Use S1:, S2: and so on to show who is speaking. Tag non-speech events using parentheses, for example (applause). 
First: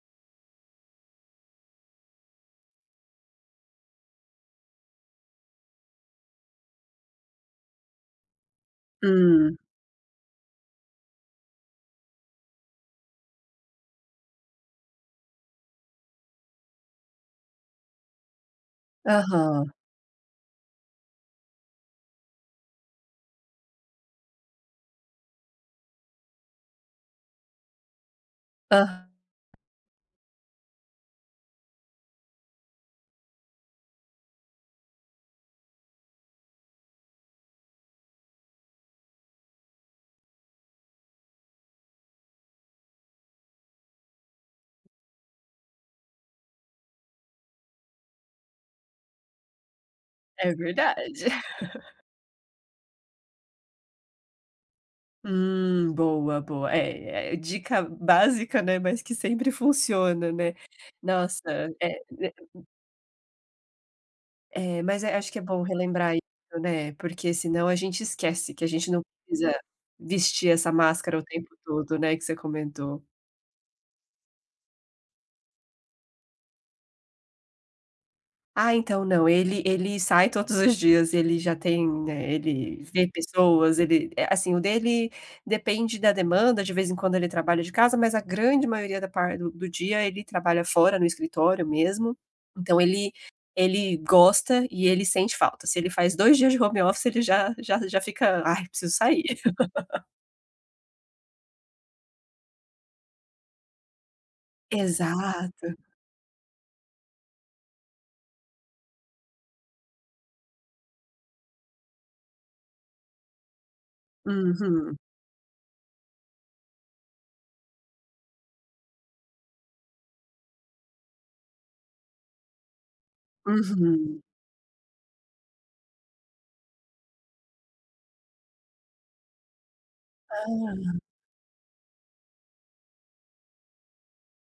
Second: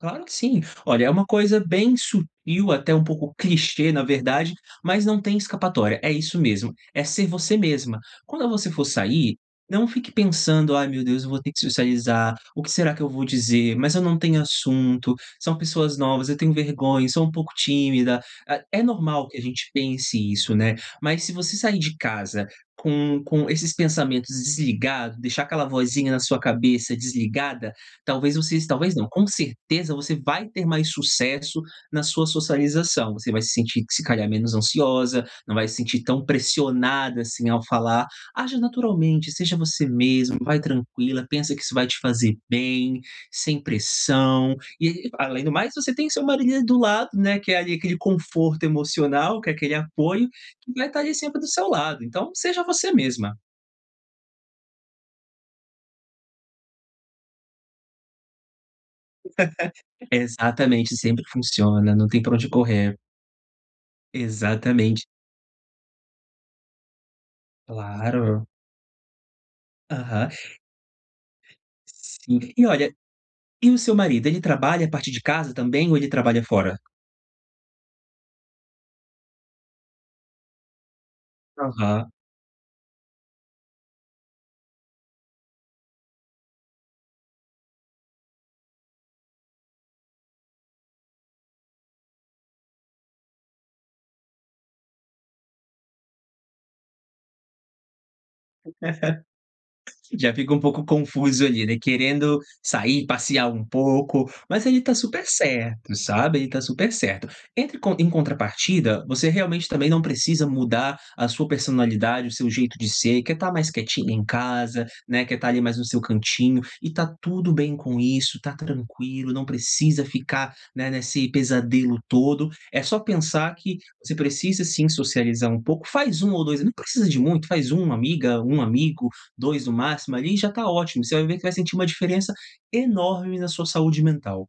S1: Claro que sim. Olha, é uma coisa bem sutil, até um pouco clichê na verdade, mas não tem escapatória, é isso mesmo, é ser você mesma. Quando você for sair,
S2: Hum.
S1: não fique pensando: "Ai meu Deus, eu vou ter que socializar, o que será que eu vou dizer? Mas eu não tenho assunto, são pessoas novas, eu tenho vergonha, e sou um pouco tímida". Ah, é normal que a gente
S2: Aham.
S1: pense isso, né, mas se você sair de casa com com esses pensamentos desligado, deixar aquela vozinha na sua cabeça desligada, talvez vocês talvez não,
S2: Hã.
S1: com certeza você vai ter mais sucesso na sua socialização. Você vai se sentir, que se calhar, menos ansiosa, não vai se sentir tão pressionada, assim, ao falar. Aja naturalmente, seja você mesma, vai tranquila, pensa que isso vai te fazer bem, sem pressão. E e, além do mais, você tem seu marido do lado, né, que é, ali, aquele conforto emocional, que é aquele apoio,
S2: É
S1: que vai tá
S2: verdade.
S1: ali sempre do seu
S2: (laughs)
S1: lado, então seja você mesma.
S2: Hum, boa, boa. É é, dica básica, né, mas que sempre
S1: (laughs)
S2: funciona, né.
S1: Exatamente, sempre
S2: Nossa,
S1: funciona,
S2: é,
S1: não tem
S2: né
S1: pra onde correr.
S2: É, mas,
S1: Exatamente.
S2: eh, acho que é bom relembrar isso, né, porque senão a gente
S1: Claro.
S2: esquece que a gente não precisa
S1: Aham.
S2: vestir essa máscara o tempo todo, né, que você
S1: Sim. E, olha,
S2: comentou.
S1: e o seu marido, ele trabalha a partir de casa também, ou ele trabalha fora?
S2: Ah, então, não, ele ele sai todos os dias, ele já tem,
S1: Aham.
S2: eh, ele vê pessoas, ele eh, assim, o dele, depende da demanda, de vez em quando ele trabalha de casa, mas a grande maioria da par do do dia, ele trabalha fora, no escritório mesmo. Então ele ele gosta, e ele sente falta. Se ele faz 2 dias de home office, ele já já já fica: "Ai, preciso sair". (laughs)
S1: (laughs) Já fica um pouco confuso, ali, né, querendo sair, passear um pouco. Mas ele tá super
S2: Exato.
S1: certo, sabe, ele tá super certo. Entre com em contrapartida, você realmente também não precisa mudar a sua personalidade, o seu jeito de ser, que é estar mais quietinha em casa,
S2: Uhum.
S1: né, que é estar ali, mais no seu cantinho, e tá tudo bem com isso, tá tranquilo, não precisa ficar, né, nesse pesadelo todo, é só pensar que você
S2: Uhum.
S1: precisa sim, socializar um pouco, faz 1 ou 2 ami não precisa de muito, faz 1 amiga, 1 amigo, 2 no máximo, ali, e já tá
S2: Ah.
S1: ótimo, você vai ver que vai sentir uma diferença enorme na sua saúde mental.